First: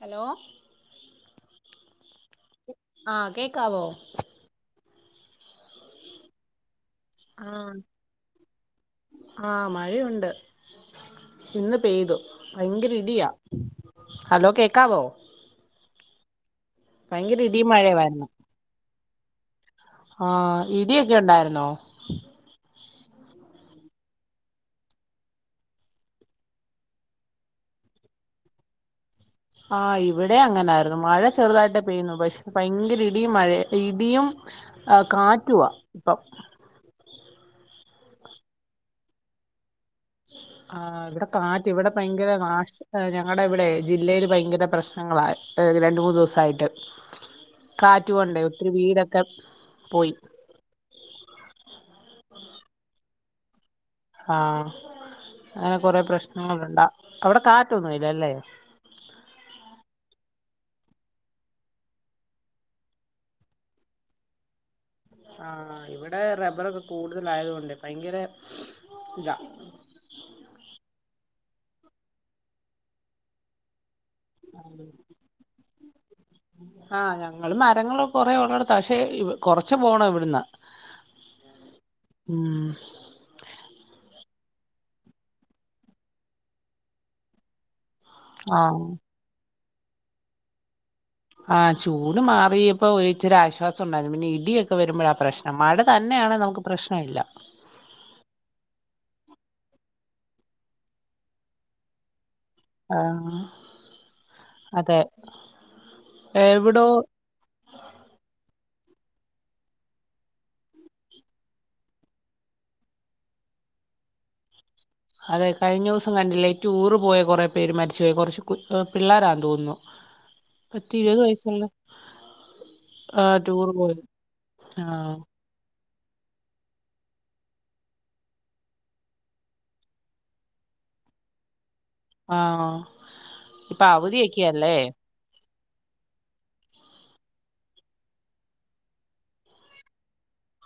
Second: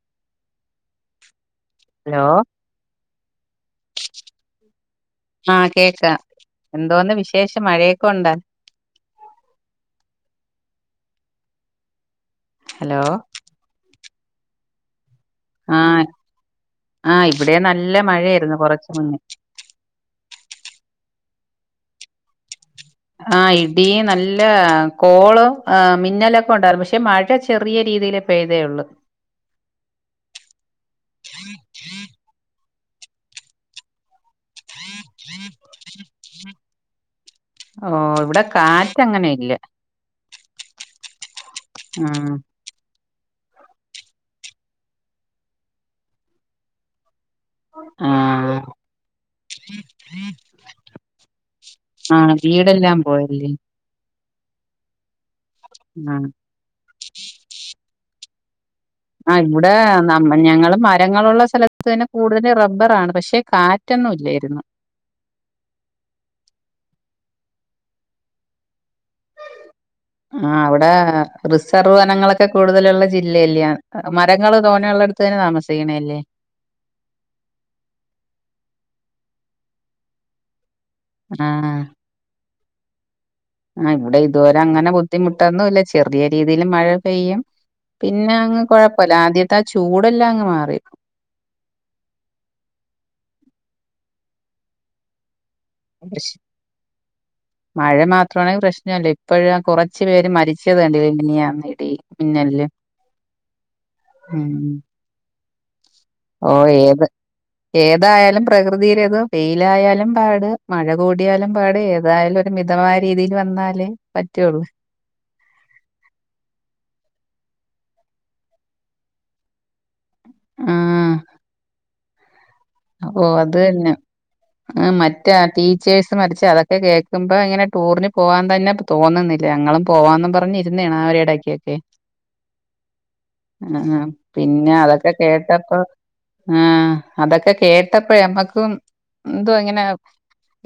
Hello hello ആഹ കേക്കാവോ ആഹ് കേക്കാം എന്തോന്ന് വിശേഷം ആഹ് മഴയൊക്കെ ഉണ്ടാ ആഹ് മഴയുണ്ട് ഇന്ന് പെയ്തു ഭയങ്കര ഹലോ ഇടിയാ ഹലോ കേക്കാവോ ആഹ് ആ ഭയങ്കര ഇവിടെ ഇടിയും നല്ല മഴയുമായിരുന്നു മഴായിരുന്നു കൊറച്ച് മുന്നേ ആഹ ഇടിക്കെ ണ്ടായിരുന്നോ ആ ഇടിയ നല്ല കോളും ആ മിന്നലൊക്കെ ഉണ്ടായിരുന്നു പക്ഷെ മഴ ചെറിയ രീതില് പെയ്തേ ഉള്ളൂ ആഹ് ഇവിടെ അങ്ങനൊയിരുന്നു മഴ ചെറുതായിട്ട് പെയ്യുന്നു പക്ഷെ ഭയങ്കര ഇടിയും മഴ ഇടിയും ആഹ് കാറ്റുവ ഇപ്പം ഓ ഇവിടെ കാറ്റ് അങ്ങനെ ഇല്ല ആഹ് ഇവിടെ കാറ്റ് ഇവിടെ ആഹ് ഭയങ്കര കാ ഞങ്ങടെ വിടെ ജില്ലയിൽ ഭയങ്കര പ്രശ്നങ്ങളായിഏ രണ്ട മൂന്ന് ദിവസായിട്ട്. കാറ്റു കൊണ്ടേ ആഹ് ഒത്തിരി വീടൊക്കെ പോയി ആഹ് വീടെല്ലാം പോയല്ലേ ആഹ് അങ്ങനെ കൊറെ ആഹ് പ്രശ്നങ്ങളുണ്ടാ അവിടെ കാറ്റൊന്നുംല്ലല്ലേ ആഹ് ഇവിടെ നമ്മ ഞങ്ങള് മരങ്ങളുള്ള സ്ഥലത്ത് തന്നെ കൂടുതൽ റബ്ബറ ആണ് പക്ഷെ കാറ്റ് കാറ്റൊന്നും ഇല്ലായിരുന്നു ആഹ്ഇവിടെ റബ്ബറൊക്കെ കൂടുതലയതൊണ്ടേ ഭയങ്കര ഇതാ ആഹ് അവിടെ റിസർവ് വനങ്ങളൊക്കെ കൂടുതലുള്ള ജില്ലയല്ലേ മരങ്ങള് തോന്നള്ളടുത്ത് തന്നെ താമസിക്കണേല്ലേ ആഹ് ഞങ്ങള് മരങ്ങള കൊറെഉള്ളടുത്ത പക്ഷെ കൊറച്ചു പോണ ഇവിടുന്ന് ആഹ് ഉം ആഹ് ഇവിടെ ഇതുവരെ അങ്ങനെ ബുദ്ധിമുട്ടൊന്നുംല്ല ചെറിയ രീതിൽ മഴ പെയ്യും പിന്നെ അങ്ങ് ആഹ് കൊഴപ്പില്ല ആദ്യത്തെ ആ ചൂടെല്ലാം അങ്ങ് മാറി. ആഹ് ചൂട് മാറിയപ്പോ ഒരിച്ചരി ആശ്വാസം ഉണ്ടായിരുന്നു പിന്നെ ഇടിയൊക്കെ വരുമ്പോഴ ആ പ്രശ്നം മഴ പക്ഷെ തന്നെയാണെ നമുക്ക് പ്രശ്നമില്ല മഴ മാത്രമാണെങ്കിൽ പ്രശ്നല്ല ഇപ്പോഴും കുറച്ചു പേര് മരിച്ചത് കണ്ടില്ലെമിനിയാന്ന് ഇടി. മിന്നല്ല് ആഹ് ഉ അതെ ഓ എവിടോ ഏത് ഏതായാലും പ്രകൃതിയിലേത് വെയിലായാലും പാട് മഴ കൂടിയാലും പാട് ഏതായാലും മിതമായ രീതിയിൽ വന്നാലേ പറ്റുള്ളൂ അതെ കഴിഞ്ഞ ദി വസം കണ്ടില്ലേ റ്റൂ റ് പോയ കുറേ പേര് മരിച്ചു പോയി കുറച്ച് കു പിള്ളേരാ തോന്നുന്നു. [inaudible] ആഹ് പത്തിരവത് വയസുള്ള ഓ അത് പോയത് തന്നെ ആ ആഹ് മറ്റേ ടി ടിച്ചേഴ്സ് മരച്ച് അതൊക്കെ കേൾക്കുമ്പോൾ ഇങ്ങെ ടൂറിന് പോകാൻ തന്നെ തോന്നുന്നില്ല ഞങ്ങളും പോവാന്ന് പറഞ്ഞ ഇരുന്നതാണ് ആ ഒരു ഇടക്കൊക്കെ ആഹ് ആ ഇപ്പൊ ഹ്പിന്നെ അവധിയൊക്കെയല്ലേ അതൊക്കെ കേട്ടപ്പോ ആ അതൊക്കെ കേട്ടപ്പളേ നമ്മക്കും എന്തോ ഇങ്ങനെ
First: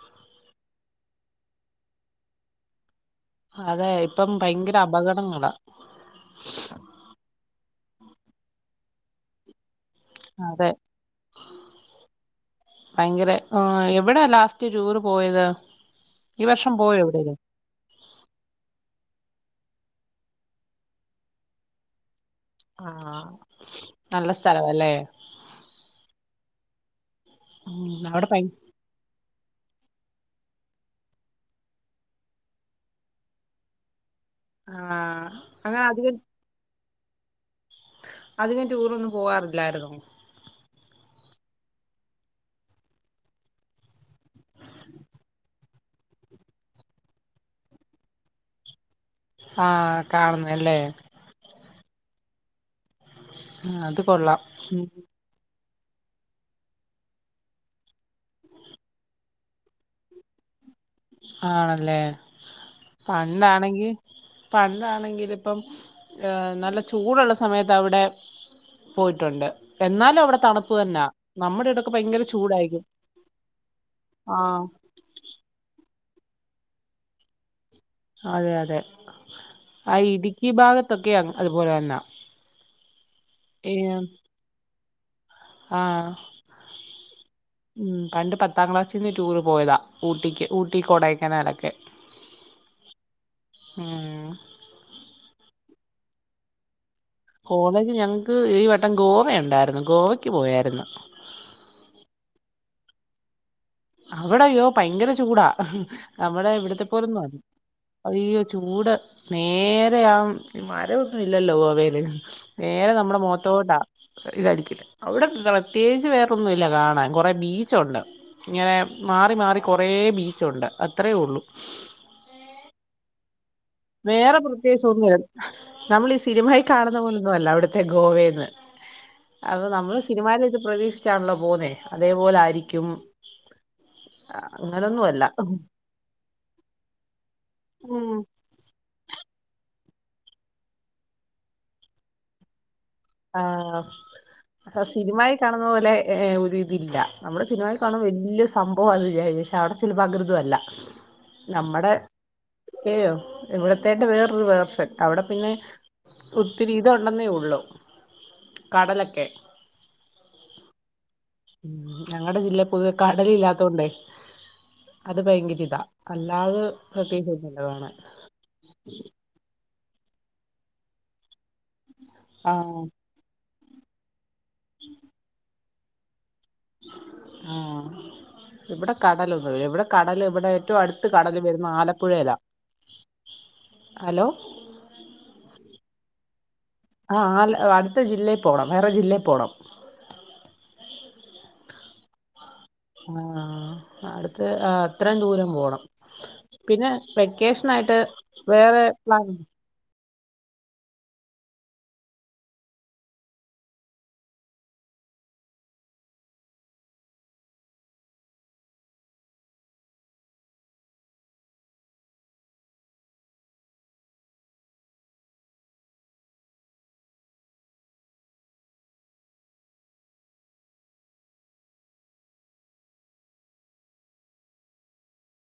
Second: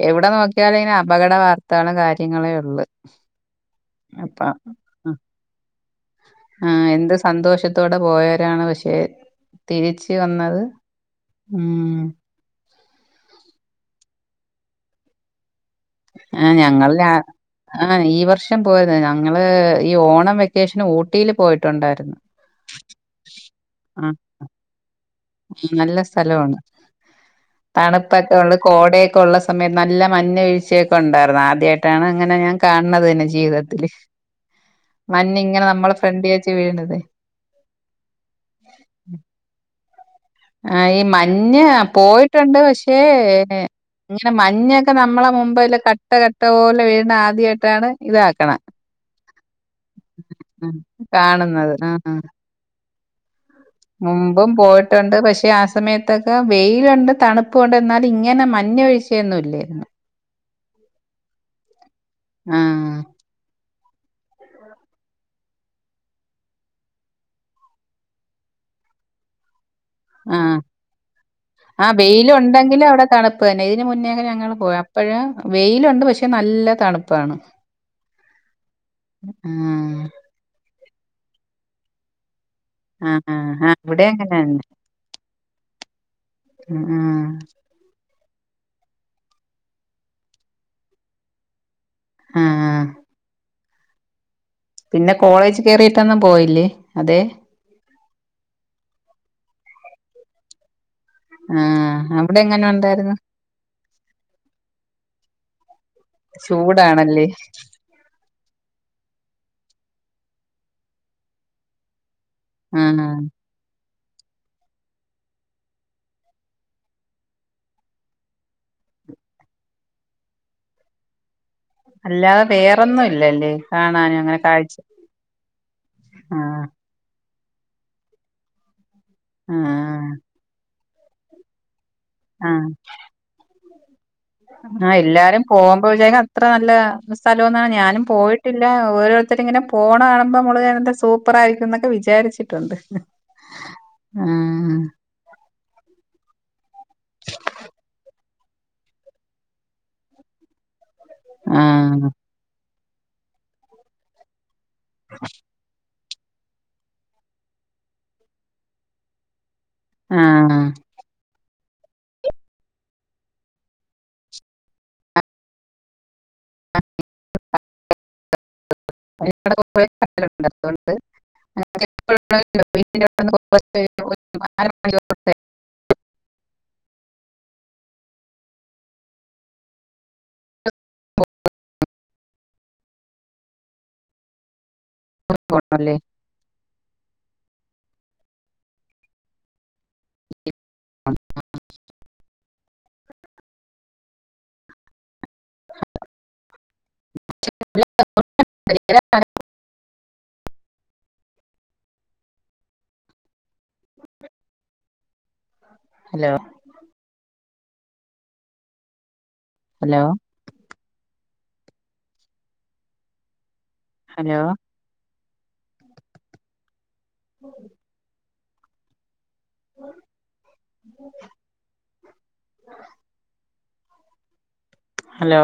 എവിടെ നോക്കിയാലും ഇവടെ അപകട വാർത്തകളും കാര്യങ്ങളേ ഉള്ളു അതെ ഇപ്പം അപ്പ ഭയങ്കര അപകടങ്ങളാ. ആഹ് എന്ത് സന്തോഷത്തോടെ പോയവരാണ് പക്ഷെ തിരിച്ച് വന്നത്. അതെ ഉം. ഭയങ്കര ആ എവിടാ ലാസ്റ്റ് ടൂറ് പോയത്. ഈ ആഹ് വർഷം ഞങ്ങള് പോയോ രാ എവിടേലും ആഹ് ഈ വർഷം പോയിരുന്നു ഞങ്ങള് ഈ ഓണം വെക്കേഷന് ഊട്ടിയില് പോയിട്ടുണ്ടായിരുന്നു. ആഹ് നല്ല സ്ഥലവല്ലേ. ഉം നല്ല സ്ഥലവാണ് ഉം അവിടെ തണുപ്പൊക്കെ ഭയ ഉള്ള കോടയെ ക്കൊള്ള സമയത് നല്ല മഞ്ഞ വീഴ്ചയൊക്കെ ഉണ്ടായിരുന്നു ആദ്യായിട്ടാണ് ഇങ്ങനെ ഞാൻ കാൺണത് തന്നെ ജീവിതത്തില്. ആഹ് മഞ്ഞിങ്ങനെ അങ്ങനെ നമ്മളെ അധികം ഫ്രണ്ടി വെച്ച് വീഴ്ണത്. അധികം ടൂറൊന്നും പോവാറില്ലായിരുന്നു. ആ ഈ മഞ്ഞ് പോയിട്ടുണ്ട് പക്ഷേ. ഇങ്ങനെ മഞ്ഞൊക്കെ നമ്മളെ മുമ്പേല് കട്ട കട്ട പോലെ വീഴ്ണെ ആദ്യായിട്ടാണ് ഇതാക്ക്ണ്. ആഹ് കാണുന്നേ അല്ലേ. കാണുന്നത് ആഹ് ആഹ്. ഉം, അത് കൊള്ളാം മുമ്പും ഉം പോയിട്ടുണ്ട് പക്ഷെ ആ സമയത്തൊക്കെ വെയിലുണ്ട് തണുപ്പൂണ്ട് എന്നാലും ഇങ്ങനെ മഞ്ഞ്വീഴ്ച്ചയൊന്നും ഇല്ലായിരുന്നു. ആണല്ലേ. ആഹ്. പണ്ടാണെങ്കി പണ്ടാണെങ്കിലിപ്പം. ഏഹ് നല്ല ചൂടുള്ള സമയത്തവിടെ പോയിട്ടുണ്ട്. എന്നാലും അവിടെ ആഹ് തണുപ്പ് തന്നാ നമ്മുടെ ആ ഇവിടൊക്കെ ഭയങ്കര ചൂടായിരിക്കും വെയിലൊണ്ടെങ്കിലും അവിടെ തണുപ്പ് തന്നെ ഇതിന് മുന്നേക്കെ ഞങ്ങള് ആഹ് പോയ പ്പഴ് വെയിലുണ്ട് പക്ഷെ നല്ല തണ്പ്പാണ്. അതെ അതെ ആ ആഹ് ഇടുക്കി ഭാഗത്തൊക്കെയാ അ അതുപോലെ തന്നാ. ആഹ ആഹ് ഈ ആഹ് ഇവിടെ അങ്ങനെന്നേ. ആഹ്. ഉം പണ്ട് പത്താം ക്ലാസ്സിന്ന് ടൂറ് പോയതാ ഊട്ടിക്ക് ഊട്ടി കൊടൈക്കനാലൊക്കെ. ആഹ് ആഹ്. ഉം. പിന്നെ കോളേജ് കേറീട്ടൊന്നും പോയില്ലേ അതെ. കോളേജ് ഞങ്ങക്ക് ഈ വട്ടം ഗോവ ഒണ്ടായിരുന്നു ഗോവക്ക് പോയായിരുന്നു. ആഹ് അവിടെങ്ങനെ ഉണ്ടായിരുന്നു. അവിടയ്യോ ഭയങ്കര ചൂടാ നമ്മടെ ഇവിട്ത്തെ പോലൊന്നും ചൂടാണല്ലേ അല്ല. അയ്യോ ചൂട് നേരയാ മരവൊന്നും ഇല്ലല്ലോ ഗോവേല്. നേരെ ആഹ് നമ്മളെ മോ ട്ടോണ്ടാ ഇതായിരിക്കില്ല അവിടെ ത പ്രത്യേകിച്ച് വേറൊന്നും ഇല്ല കാണാൻ കൊറെ ബീച്ചുണ്ട്. ഇങ്ങനെ മാറി മാറി കൊറേ ബീച്ചുണ്ട് അത്രയേ ഒള്ളു. അല്ലാതെ വേറെന്നും ഇല്ലല്ലേ. കാണാനും വേറെ അങ്ങനെ കാഴ്ച പ്രത്യേകിച്ച് ഒന്നൂല്ല നമ്മളീ സിനിമയിൽ ആഹ് കാണു ന്ന പോലൊന്നു അല്ല അവിടുത്തെ ഗോവേന്ന് അത് നമ്മള് ആഹ് സിനിമായിലേത് പ്രതീക്ഷിച്ചാണല്ലോ പോന്നേ. ആഹ് അതേപോലായിരിക്ക്യും. ആഹ് എല്ലാരും പോകുമ്പോ വിചാര്ക്കും അത്ര നല്ല സ്ഥലോന്നാ ഞാനും ഉം പോയിട്ടില്ല ഓരോരു ത്തരിങ്ങനെ പോണ കാണുമ്പമ്മള് എന്ത സൂപ്പറായിരിക്കുംന്നൊക്കെ വിചാരിച്ചിട്ടുണ്ട്. ആഹ് ആഹ് സിനിമയി കാണുന്ന പോലെ ഏഹ് ഒരിതില്ല. നമ്മള് സിനിമയി കാണുമ്പോ വല്ല്യാ സംഭവാന്ന് വിചാരിക്കും. പക്ഷെ അവിടെ ചെല്ലുമ്പോ അങ്ങനൊന്നു അല്ല. നമ്മടെ ആഹ് [unintelligible] ഇവിടത്തേന്റെ വേറൊരു വേർഷൻ അവിടെ പിന്നെ ഒത്തിരി ഇതൊണ്ടെന്നേയൊള്ളൂ. കടലെക്കെ. ആഹ് ഉം ഞങ്ങടെ ജില്ലേ പൊതുവെ കടലില്ലാത്തോണ്ടേ അത് ഭയങ്കര ഇതാ. അല്ലാതെ പ്രത്യേകിച്ചൊന്നൂല്ല കാണാൻ. [unintelligible] കൊറേ കടലുണ്ട് അതോണ്ട് ആഹ്. [unintelligible] [inaudible] ആഹ്. ഇവടെ കടലൊന്നും ഇല്ല. ഇവടെ കടൽ ഇവടെ ഏറ്റവും അടുത്ത് കടൽ വരുന്ന ആലപ്പുഴേല്ലാ. ഹലോ? [unintelligible] ആഹ് അൽ അടുത്ത ജില്ലേ പോണം വേറെ ജില്ലേ പോണം. ആഹ് [unintelligible] ആഹ് അടുത്ത് ആഹ് അത്രേം ദൂരം പോണം. പിന്നെ വെക്കേഷൻ ആയിട്ട് വേറെ പ്ലാനൊന്നും ഹലോ ഹലോ ഹലോ [unintelligible] ഉ ഹലോ